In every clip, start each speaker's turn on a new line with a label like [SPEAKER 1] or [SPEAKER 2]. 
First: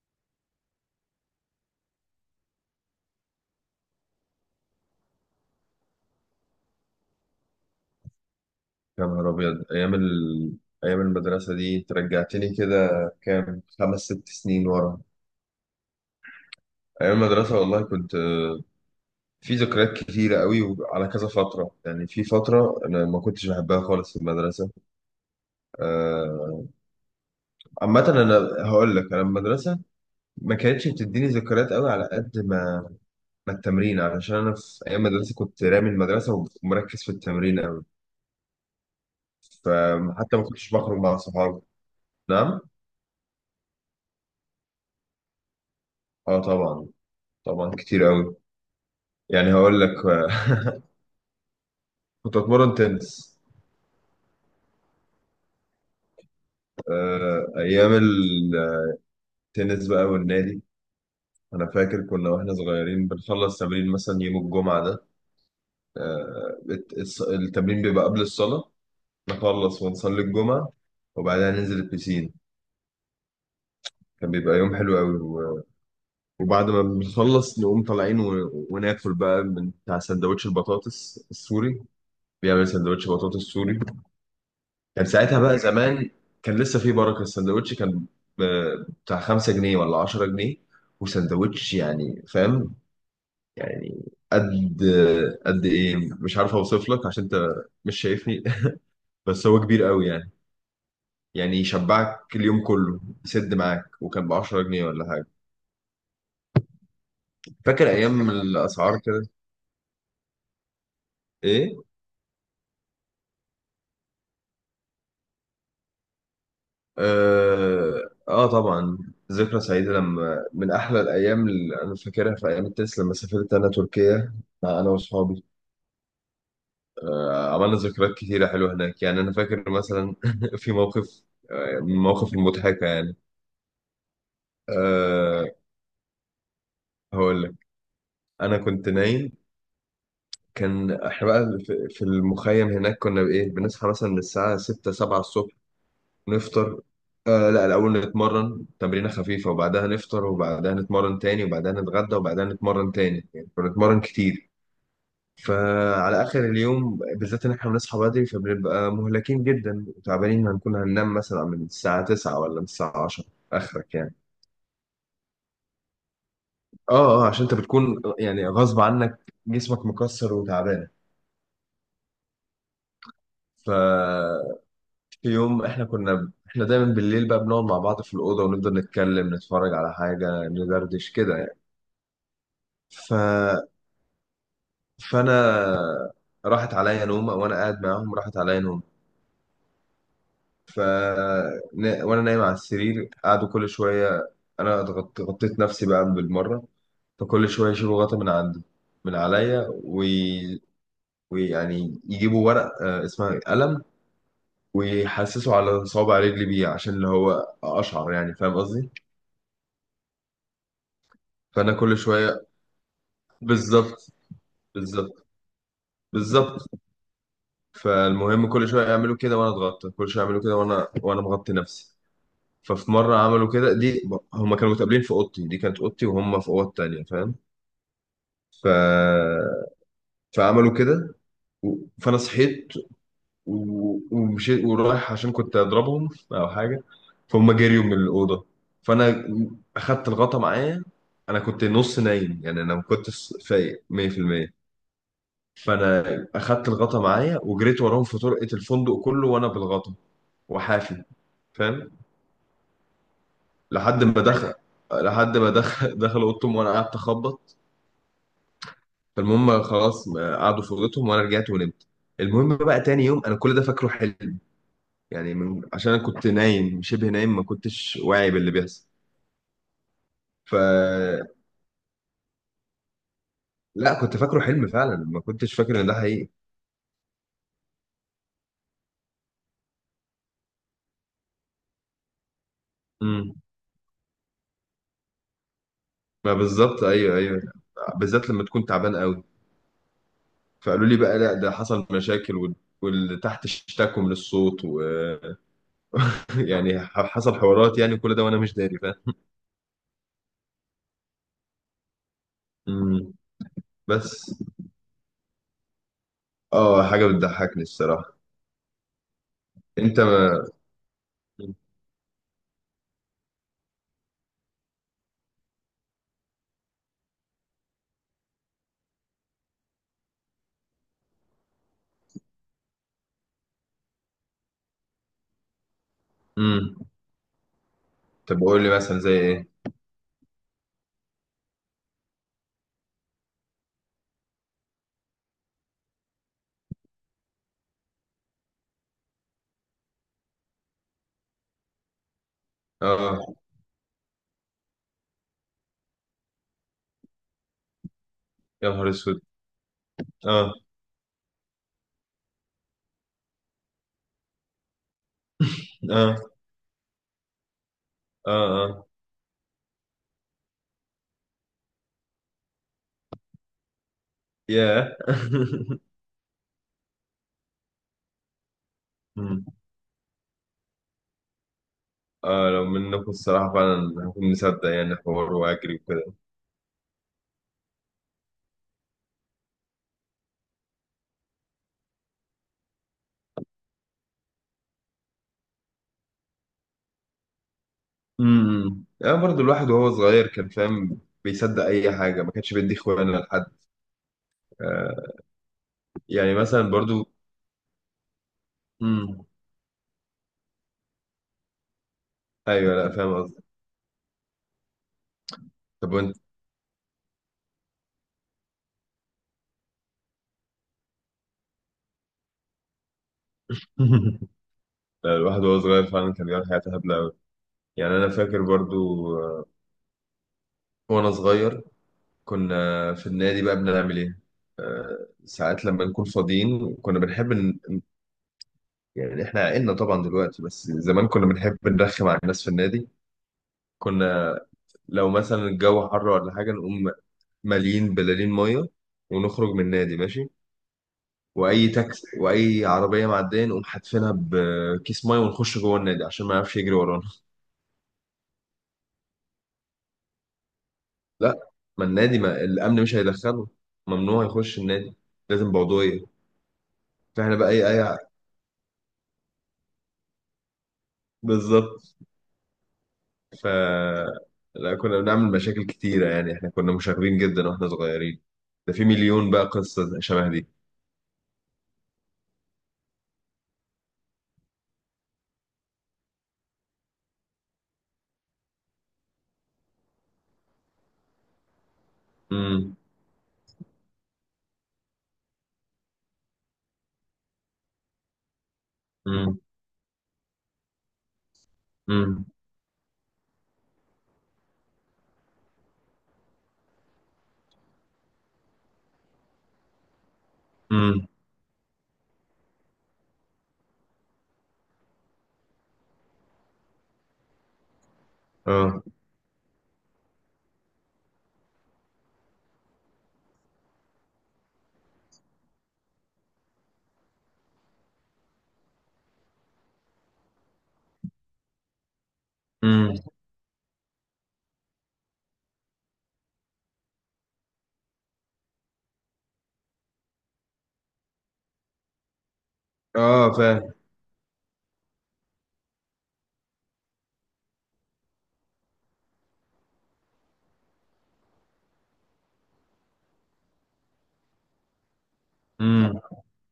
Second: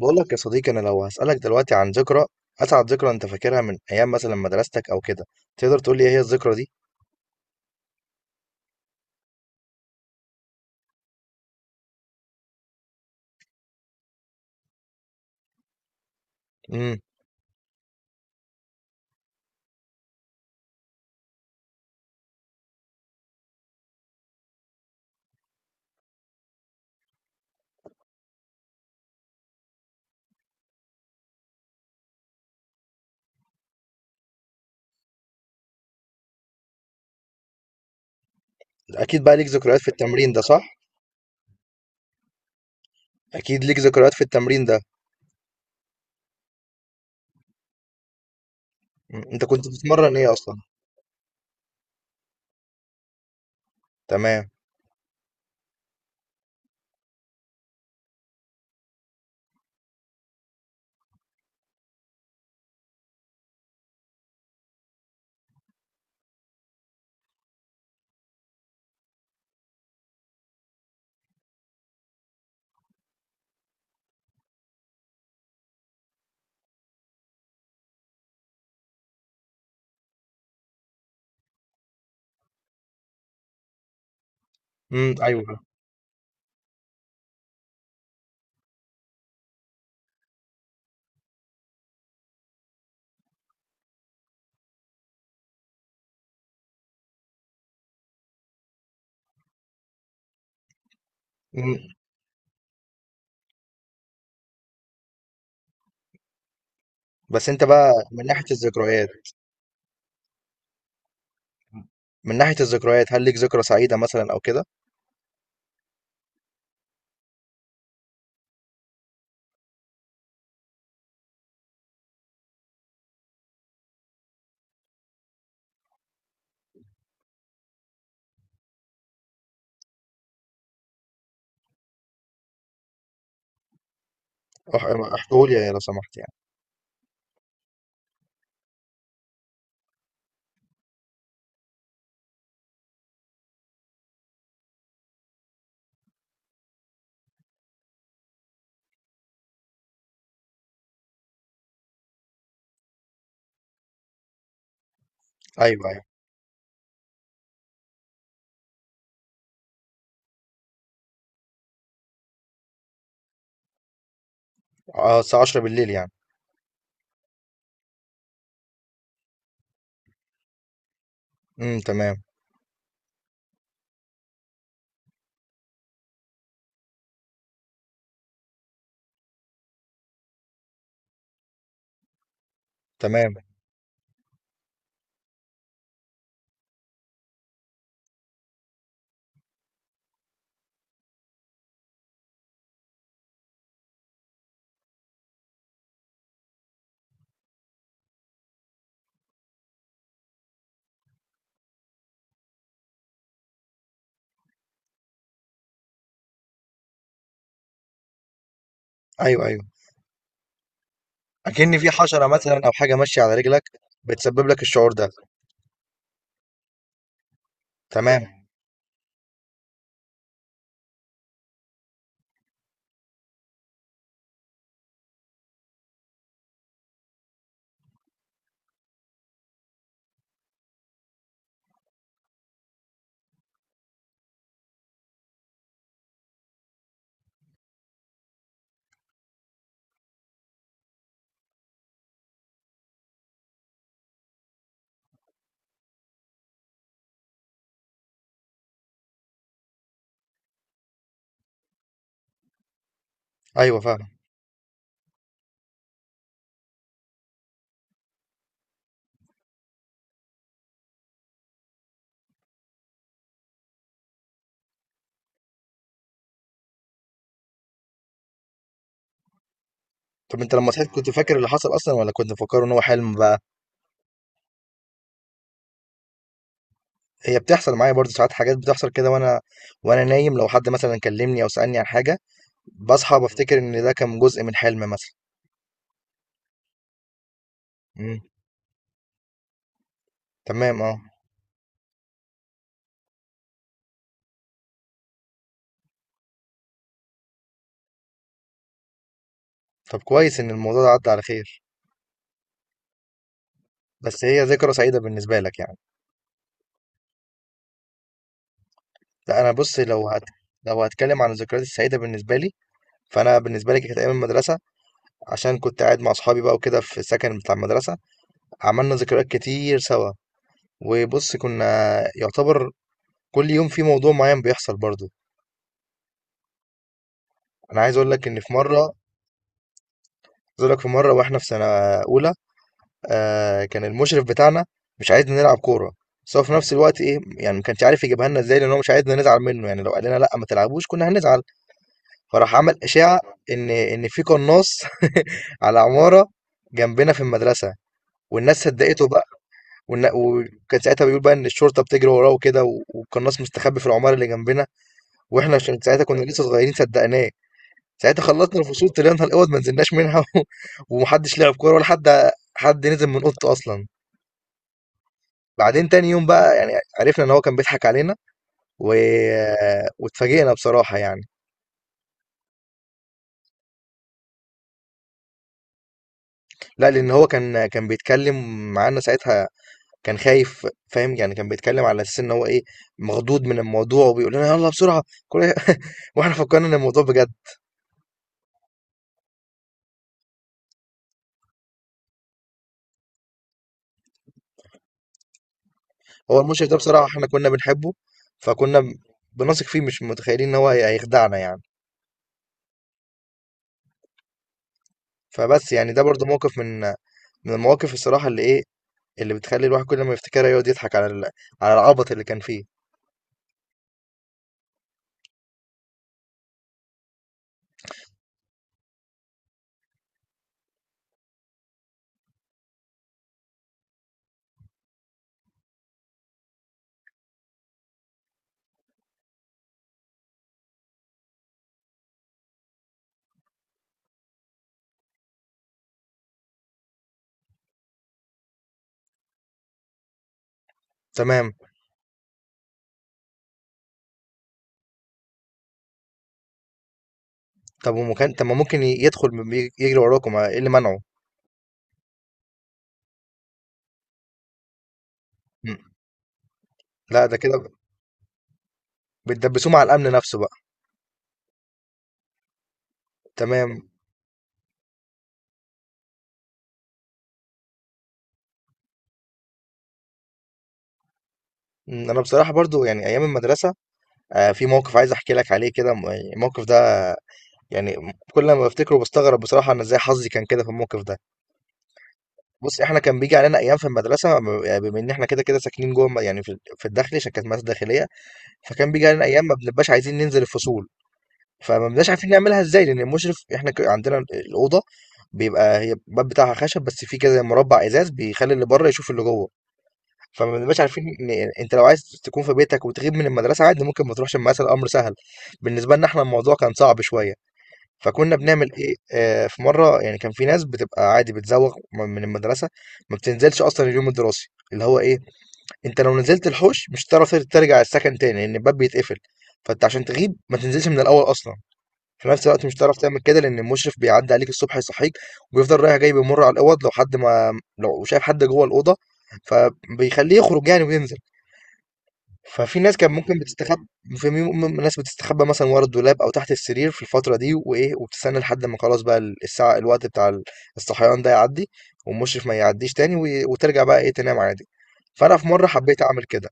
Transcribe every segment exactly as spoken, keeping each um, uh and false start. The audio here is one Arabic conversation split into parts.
[SPEAKER 1] بقول لك يا صديقي، انا لو هسألك دلوقتي عن ذكرى، اسعد ذكرى انت فاكرها من ايام مثلا مدرستك او كده، تقدر تقول لي ايه هي الذكرى دي؟
[SPEAKER 2] يا نهار أبيض، أيام ال... أيام المدرسة دي أنت رجعتني كده. كام خمس ست سنين ورا.
[SPEAKER 1] امم.
[SPEAKER 2] أيام المدرسة والله كنت، آه، في ذكريات كتيرة قوي وعلى كذا فترة، يعني في فترة أنا ما كنتش بحبها خالص في المدرسة. آه، عامة أنا هقول لك، أنا المدرسة ما كانتش بتديني ذكريات قوي على قد ما ما التمرين، علشان أنا في أيام المدرسة كنت رامي المدرسة ومركز في التمرين قوي،
[SPEAKER 1] اكيد بقى ليك ذكريات في التمرين
[SPEAKER 2] فحتى
[SPEAKER 1] ده،
[SPEAKER 2] ما كنتش
[SPEAKER 1] صح؟
[SPEAKER 2] بخرج مع صحابي. نعم؟
[SPEAKER 1] اكيد ليك ذكريات في التمرين ده.
[SPEAKER 2] أه طبعا، طبعا كتير قوي.
[SPEAKER 1] مم. انت
[SPEAKER 2] يعني
[SPEAKER 1] كنت
[SPEAKER 2] هقول لك،
[SPEAKER 1] بتتمرن ايه اصلا؟
[SPEAKER 2] كنت اتمرن تنس.
[SPEAKER 1] تمام.
[SPEAKER 2] آه، ايام التنس بقى والنادي، انا فاكر كنا واحنا صغيرين بنخلص تمرين مثلا يوم الجمعه ده. آه، بت- الص- التمرين بيبقى قبل الصلاه، نخلص ونصلي الجمعه وبعدها ننزل البسين. كان بيبقى يوم حلو قوي و- وبعد ما بنخلص نقوم طالعين، و- وناكل بقى من بتاع سندوتش البطاطس السوري. بيعمل سندوتش بطاطس سوري. كان
[SPEAKER 1] امم،
[SPEAKER 2] ساعتها بقى
[SPEAKER 1] ايوه.
[SPEAKER 2] زمان، كان لسه في بركة السندوتش، كان ب- بتاع خمسة جنيه ولا عشرة جنيه. وسندوتش يعني فاهم، يعني قد قد ايه، مش عارف اوصف لك عشان انت مش شايفني. بس هو كبير قوي يعني، يعني
[SPEAKER 1] مم.
[SPEAKER 2] يشبعك اليوم كله، يسد معاك، وكان ب عشرة جنيه ولا حاجة.
[SPEAKER 1] بس انت
[SPEAKER 2] فاكر
[SPEAKER 1] بقى من
[SPEAKER 2] ايام
[SPEAKER 1] ناحية
[SPEAKER 2] الاسعار
[SPEAKER 1] الذكريات
[SPEAKER 2] كده. ايه؟
[SPEAKER 1] من ناحية الذكريات هل ليك ذكرى سعيدة مثلا او كده؟
[SPEAKER 2] اه, آه طبعا. ذكرى سعيدة، لما من احلى الايام اللي انا فاكرها في ايام التنس، لما سافرت انا تركيا مع انا واصحابي. عملنا ذكريات كتيرة حلوة هناك. يعني أنا فاكر مثلا في موقف، آه، من المواقف المضحكة يعني. أه،
[SPEAKER 1] احكوا لي لو سمحت يعني.
[SPEAKER 2] هقول لك. أنا كنت نايم، كان إحنا بقى في في المخيم هناك، كنا بإيه، بنصحى مثلا من الساعة ستة سبعة الصبح، نفطر. أه لا، الأول نتمرن تمرينة خفيفة وبعدها نفطر، وبعدها نتمرن تاني وبعدها نتغدى وبعدها نتمرن تاني، يعني كنا بنتمرن كتير.
[SPEAKER 1] ايوه، ايوه.
[SPEAKER 2] فعلى اخر اليوم بالذات، ان احنا بنصحى بدري، فبنبقى مهلكين جدا وتعبانين، هنكون هننام مثلا من الساعه تسعة ولا من الساعه عشرة، اخرك يعني.
[SPEAKER 1] اه، الساعة عشرة بالليل يعني.
[SPEAKER 2] اه اه، عشان انت بتكون يعني غصب عنك، جسمك مكسر وتعبان.
[SPEAKER 1] امم، تمام.
[SPEAKER 2] ف في يوم، احنا كنا احنا دايما بالليل بقى بنقعد مع بعض في الاوضه ونفضل نتكلم، نتفرج على حاجه، ندردش كده يعني. ف
[SPEAKER 1] تمام.
[SPEAKER 2] فانا راحت عليا نومه وانا قاعد معاهم، راحت عليا نومه. ف نا- وانا نايم على السرير قعدوا كل شويه، انا اتغط- غطيت نفسي بقى بالمره. فكل شويه يشيلوا غطا من عندي، من عليا، وي... ويعني يجيبوا ورق آه، اسمها قلم، ويحسسوا على صوابع رجلي بيه، عشان اللي هو اشعر، يعني فاهم قصدي.
[SPEAKER 1] ايوه، ايوه.
[SPEAKER 2] فانا
[SPEAKER 1] اكن في
[SPEAKER 2] كل
[SPEAKER 1] حشره
[SPEAKER 2] شويه.
[SPEAKER 1] مثلا او حاجه ماشيه على رجلك
[SPEAKER 2] بالظبط.
[SPEAKER 1] بتسبب لك الشعور ده.
[SPEAKER 2] بالظبط. بالظبط.
[SPEAKER 1] تمام.
[SPEAKER 2] فالمهم كل شويه يعملوا كده وانا اتغطى، كل شويه يعملوا كده وانا وانا مغطي نفسي. ففي مره عملوا كده دي، هما كانوا متقابلين في اوضتي، دي كانت اوضتي وهم في اوض تانية، فاهم. ف... فعملوا كده و... فانا صحيت و... ومشيت ورايح عشان كنت اضربهم او حاجه. فهم جريوا من الاوضه. فانا اخدت الغطا معايا. انا كنت نص نايم يعني، انا ما كنتش فايق مية في المية. فانا اخدت الغطا معايا وجريت وراهم في طرقه الفندق كله، وانا بالغطا وحافي، فاهم.
[SPEAKER 1] ايوه،
[SPEAKER 2] لحد
[SPEAKER 1] فاهم.
[SPEAKER 2] ما دخل لحد ما دخل دخل اوضتهم وانا قعدت اخبط. فالمهم خلاص، آه، قعدوا في اوضتهم وانا رجعت ونمت. المهم بقى تاني يوم، انا كل ده فاكره حلم، يعني من... عشان انا كنت نايم، شبه نايم، ما كنتش واعي باللي بيحصل.
[SPEAKER 1] طب انت
[SPEAKER 2] ف
[SPEAKER 1] لما صحيت كنت فاكر اللي حصل اصلا، ولا كنت مفكره ان هو حلم بقى؟
[SPEAKER 2] لا كنت فاكره حلم فعلا، ما كنتش فاكر ان ده حقيقي.
[SPEAKER 1] هي بتحصل معايا برضه ساعات، حاجات بتحصل كده وانا وانا نايم، لو حد مثلا كلمني او سالني عن حاجه بصحى
[SPEAKER 2] امم.
[SPEAKER 1] بفتكر ان ده كان جزء من حلم مثلا.
[SPEAKER 2] ما بالظبط، ايوه ايوه،
[SPEAKER 1] امم،
[SPEAKER 2] بالذات لما تكون تعبان قوي.
[SPEAKER 1] تمام،
[SPEAKER 2] فقالوا
[SPEAKER 1] اه.
[SPEAKER 2] لي بقى، لا ده حصل مشاكل وال... واللي تحت اشتكوا من الصوت، ويعني حصل حوارات، يعني كل ده وانا مش داري، فاهم.
[SPEAKER 1] طب كويس ان الموضوع ده عدى على خير.
[SPEAKER 2] امم.
[SPEAKER 1] بس
[SPEAKER 2] بس
[SPEAKER 1] هي ذكرى سعيده بالنسبه لك يعني؟
[SPEAKER 2] اه، حاجه بتضحكني الصراحه.
[SPEAKER 1] لا انا بص،
[SPEAKER 2] انت.
[SPEAKER 1] لو هت... لو هتكلم عن الذكريات السعيده بالنسبه لي، فانا بالنسبه لي كانت ايام المدرسه، عشان كنت قاعد مع اصحابي بقى وكده في السكن بتاع المدرسه، عملنا ذكريات كتير سوا. وبص كنا يعتبر كل يوم في موضوع معين بيحصل برضو.
[SPEAKER 2] امم.
[SPEAKER 1] انا عايز اقول لك ان
[SPEAKER 2] طب
[SPEAKER 1] في
[SPEAKER 2] قول لي
[SPEAKER 1] مره عايز
[SPEAKER 2] مثلا زي ايه.
[SPEAKER 1] اقول لك في مره واحنا في سنه اولى، آه، كان المشرف بتاعنا مش عايزنا نلعب كوره، بس هو في نفس الوقت ايه يعني ما كانش عارف يجيبها لنا ازاي، لان هو مش عايزنا نزعل منه، يعني لو قال لنا لا ما تلعبوش كنا هنزعل. فراح عمل اشاعه
[SPEAKER 2] اه،
[SPEAKER 1] ان ان في قناص على عماره جنبنا في المدرسه، والناس
[SPEAKER 2] يا نهار
[SPEAKER 1] صدقته
[SPEAKER 2] اسود.
[SPEAKER 1] بقى. والنا-
[SPEAKER 2] اه.
[SPEAKER 1] وكان ساعتها بيقول بقى ان الشرطه بتجري وراه وكده، والقناص مستخبي في العماره اللي جنبنا. واحنا عشان ساعتها
[SPEAKER 2] اه.
[SPEAKER 1] كنا لسه صغيرين صدقناه. ساعتها
[SPEAKER 2] اه.
[SPEAKER 1] خلصنا
[SPEAKER 2] اه.
[SPEAKER 1] الفصول طلعنا الاوض ما نزلناش منها و... ومحدش لعب كوره، ولا حد حد نزل من اوضته اصلا.
[SPEAKER 2] ياه.
[SPEAKER 1] بعدين تاني يوم بقى يعني عرفنا ان هو كان بيضحك علينا و...
[SPEAKER 2] مم.
[SPEAKER 1] واتفاجئنا بصراحه يعني.
[SPEAKER 2] اه، لو منكم الصراحة فعلا، هكون مصدق يعني، حوار واجري وكده.
[SPEAKER 1] لا لان هو كان كان بيتكلم معانا ساعتها، كان خايف، فاهم يعني، كان بيتكلم على اساس ان هو ايه، مخضوض من الموضوع، وبيقول لنا يلا بسرعه كل... واحنا فكرنا ان الموضوع بجد.
[SPEAKER 2] امم، انا برضو الواحد وهو صغير كان فاهم، بيصدق اي حاجة، ما كانش بيدي اخوانا لحد. آه يعني
[SPEAKER 1] هو المشرف
[SPEAKER 2] مثلا
[SPEAKER 1] ده بصراحه
[SPEAKER 2] برضو.
[SPEAKER 1] احنا كنا بنحبه، فكنا
[SPEAKER 2] امم.
[SPEAKER 1] بنثق فيه، مش متخيلين ان هو هيخدعنا يعني.
[SPEAKER 2] ايوه، لا فاهم قصدي.
[SPEAKER 1] فبس يعني
[SPEAKER 2] طب
[SPEAKER 1] ده
[SPEAKER 2] وانت.
[SPEAKER 1] برضو موقف من من المواقف الصراحة اللي ايه، اللي بتخلي الواحد كل ما يفتكرها يقعد يضحك على ال- على العبط اللي كان فيه.
[SPEAKER 2] لا، الواحد وهو صغير فعلا كان بيعمل حاجات هبلة أوي. يعني أنا فاكر برضو، آه، وأنا صغير كنا في النادي بقى بنعمل ايه. آه، ساعات لما نكون فاضيين كنا بنحب ن... يعني احنا عقلنا طبعا دلوقتي، بس زمان كنا بنحب نرخم على الناس في النادي. كنا لو مثلا الجو حر ولا حاجة، نقوم مالين بلالين مية ونخرج من النادي ماشي،
[SPEAKER 1] تمام.
[SPEAKER 2] واي تاكس واي عربية معدية نقوم حاتفينها بكيس مية، ونخش جوه النادي عشان ما يعرفش يجري ورانا.
[SPEAKER 1] طب ومكان، طب ما ممكن ي- يدخل ب- بي- يجري وراكم، ايه اللي منعه؟
[SPEAKER 2] لا، ما النادي، ما الامن مش هيدخله، ممنوع يخش النادي، لازم
[SPEAKER 1] مم.
[SPEAKER 2] بعضوية.
[SPEAKER 1] لا ده
[SPEAKER 2] فاحنا بقى اي
[SPEAKER 1] كده
[SPEAKER 2] اي،
[SPEAKER 1] بتدبسوه مع الامن نفسه بقى.
[SPEAKER 2] بالظبط. ف
[SPEAKER 1] تمام.
[SPEAKER 2] لا كنا بنعمل مشاكل كتيرة، يعني احنا كنا مشاغبين جدا واحنا صغيرين. ده في مليون بقى قصة شبه دي.
[SPEAKER 1] مم. انا بصراحة برضو يعني ايام المدرسة، آه، في موقف عايز احكي لك عليه كده، م- يعني الموقف ده، آه، يعني كل ما بفتكره بستغرب بصراحة انا ازاي حظي كان كده في الموقف ده.
[SPEAKER 2] امم.
[SPEAKER 1] بص احنا كان بيجي علينا ايام في المدرسة، ب- بما ان احنا كده كده ساكنين جوه الم- يعني في في الداخلي، عشان كانت مدرسة داخلية. فكان بيجي علينا
[SPEAKER 2] امم.
[SPEAKER 1] ايام ما بنبقاش عايزين ننزل الفصول، فما بنبقاش
[SPEAKER 2] امم.
[SPEAKER 1] عارفين نعملها ازاي، لان المشرف احنا ك- عندنا الاوضه بيبقى هي الباب بتاعها خشب، بس في كده مربع ازاز بيخلي اللي بره يشوف اللي جوه. فما بنبقاش عارفين
[SPEAKER 2] امم.
[SPEAKER 1] إن، انت لو عايز تكون في بيتك وتغيب من المدرسه عادي ممكن ما تروحش المدرسه، الامر سهل. بالنسبه لنا احنا الموضوع كان صعب شويه. فكنا بنعمل
[SPEAKER 2] اه.
[SPEAKER 1] ايه، آه، في مره يعني كان في ناس بتبقى عادي بتزوغ من المدرسه، ما بتنزلش اصلا اليوم الدراسي، اللي هو ايه، انت لو نزلت الحوش مش هتعرف ترجع السكن تاني لان الباب بيتقفل. فانت عشان تغيب ما تنزلش من الاول اصلا. في نفس الوقت مش
[SPEAKER 2] امم.
[SPEAKER 1] هتعرف تعمل كده لان المشرف بيعدي عليك الصبح يصحيك، وبيفضل رايح جاي بيمر على الاوض، لو حد ما لو شايف حد جوه الاوضه فبيخليه يخرج يعني وينزل. ففي ناس كان
[SPEAKER 2] اه،
[SPEAKER 1] ممكن
[SPEAKER 2] فاهم.
[SPEAKER 1] بتستخبى، في م- م- ناس بتستخبى مثلا ورا الدولاب او تحت السرير في الفتره دي وايه، وبتستنى لحد ما خلاص بقى الساعه، الوقت بتاع الصحيان ده يعدي والمشرف ما يعديش تاني، وي- وترجع بقى ايه تنام عادي. فانا في مره
[SPEAKER 2] امم.
[SPEAKER 1] حبيت اعمل كده،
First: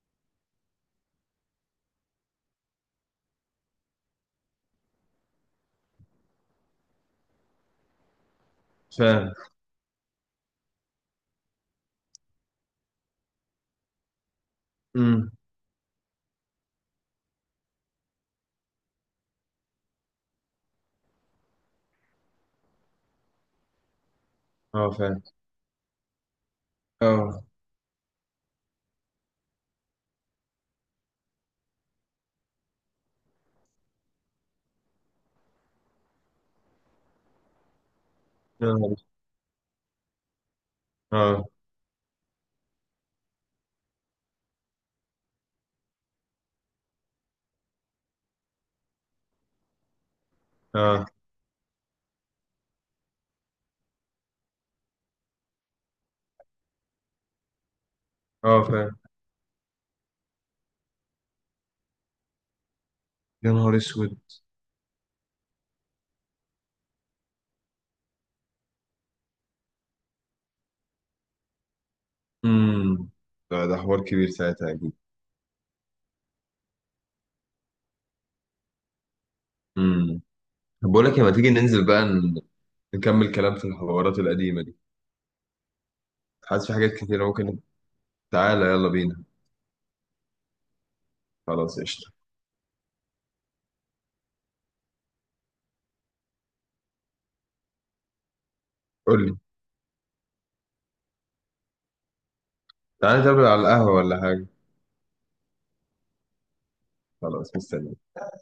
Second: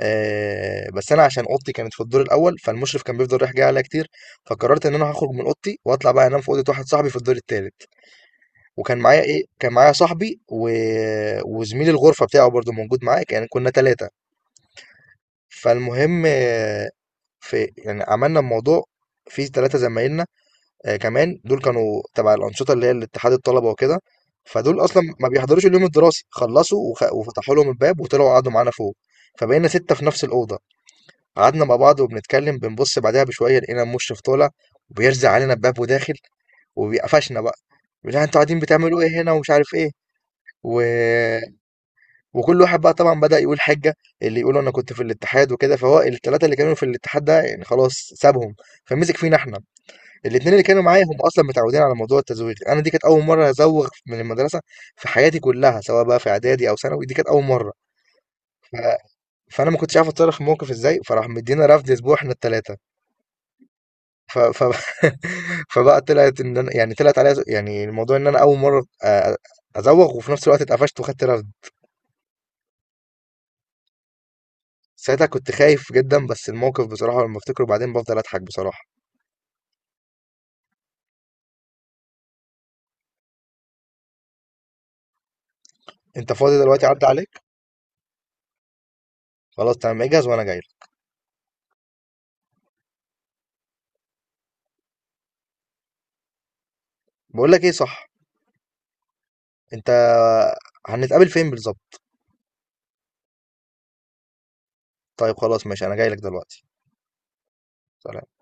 [SPEAKER 1] آه، بس انا عشان اوضتي كانت في الدور الاول فالمشرف كان بيفضل رايح جاي عليا كتير، فقررت ان انا هخرج من اوضتي واطلع بقى انام في اوضه واحد صاحبي في الدور التالت. وكان معايا
[SPEAKER 2] فاهم.
[SPEAKER 1] ايه كان معايا صاحبي و... وزميل الغرفه بتاعه برضو موجود معايا، كان كنا ثلاثه.
[SPEAKER 2] امم.
[SPEAKER 1] فالمهم، آه، في يعني عملنا الموضوع في ثلاثه زمايلنا، آه، كمان دول كانوا تبع الانشطه اللي هي الاتحاد الطلبه وكده، فدول
[SPEAKER 2] اه،
[SPEAKER 1] اصلا
[SPEAKER 2] فاهم.
[SPEAKER 1] ما بيحضروش اليوم الدراسي، خلصوا وخ...
[SPEAKER 2] اه،
[SPEAKER 1] وفتحوا لهم الباب وطلعوا قعدوا معانا فوق. فبقينا سته في نفس الاوضه، قعدنا مع بعض وبنتكلم، بنبص بعدها بشويه لقينا مشرف طالع وبيرزع علينا باب وداخل، وبيقفشنا بقى. لا انتوا قاعدين
[SPEAKER 2] يا نهار
[SPEAKER 1] بتعملوا
[SPEAKER 2] أسود.
[SPEAKER 1] ايه هنا ومش عارف ايه، و...
[SPEAKER 2] اه.
[SPEAKER 1] وكل واحد بقى طبعا بدأ يقول حجة، اللي يقول انا كنت في الاتحاد وكده، فهو الثلاثة اللي كانوا في الاتحاد ده يعني خلاص سابهم، فمسك فينا احنا. الاثنين اللي كانوا معايا
[SPEAKER 2] اه.
[SPEAKER 1] هم اصلا متعودين على موضوع التزويغ، انا دي كانت اول مرة ازوغ من المدرسة في حياتي كلها، سواء بقى في اعدادي او ثانوي، دي كانت اول مرة.
[SPEAKER 2] اه،
[SPEAKER 1] ف...
[SPEAKER 2] فاهم.
[SPEAKER 1] فانا ما كنتش عارف اتصرف في الموقف ازاي، فراح مدينا رفد اسبوع احنا الثلاثة.
[SPEAKER 2] يا نهار اسود.
[SPEAKER 1] ف ف فبقى طلعت إن أنا، يعني طلعت عليا ز- يعني الموضوع إن أنا أول مرة آآ أزوّغ وفي نفس الوقت اتقفشت وخدت رفد.
[SPEAKER 2] امم. ده ده حوار كبير ساعتها اكيد.
[SPEAKER 1] ساعتها كنت خايف جدًا، بس الموقف بصراحة لمّا بافتكره بعدين بافضل أضحك بصراحة.
[SPEAKER 2] امم. طب بقول لك إيه، ما تيجي ننزل بقى ن- نكمل كلام في الحوارات القديمة دي.
[SPEAKER 1] أنت فاضي
[SPEAKER 2] حاسس في
[SPEAKER 1] دلوقتي؟
[SPEAKER 2] حاجات
[SPEAKER 1] عدّى
[SPEAKER 2] كتيرة
[SPEAKER 1] عليك؟
[SPEAKER 2] ممكن. تعالى يلا بينا.
[SPEAKER 1] خلاص تمام، اجهز وأنا جاي لك.
[SPEAKER 2] خلاص قشطة.
[SPEAKER 1] باقول لك إيه، صح،
[SPEAKER 2] قول لي.
[SPEAKER 1] أنت هنتقابل فين بالضبط؟
[SPEAKER 2] تعالى نتقابل على القهوة ولا حاجة.
[SPEAKER 1] طيب خلاص ماشي، أنا جاي لك دلوقتي.
[SPEAKER 2] خلاص مستني.
[SPEAKER 1] سلام.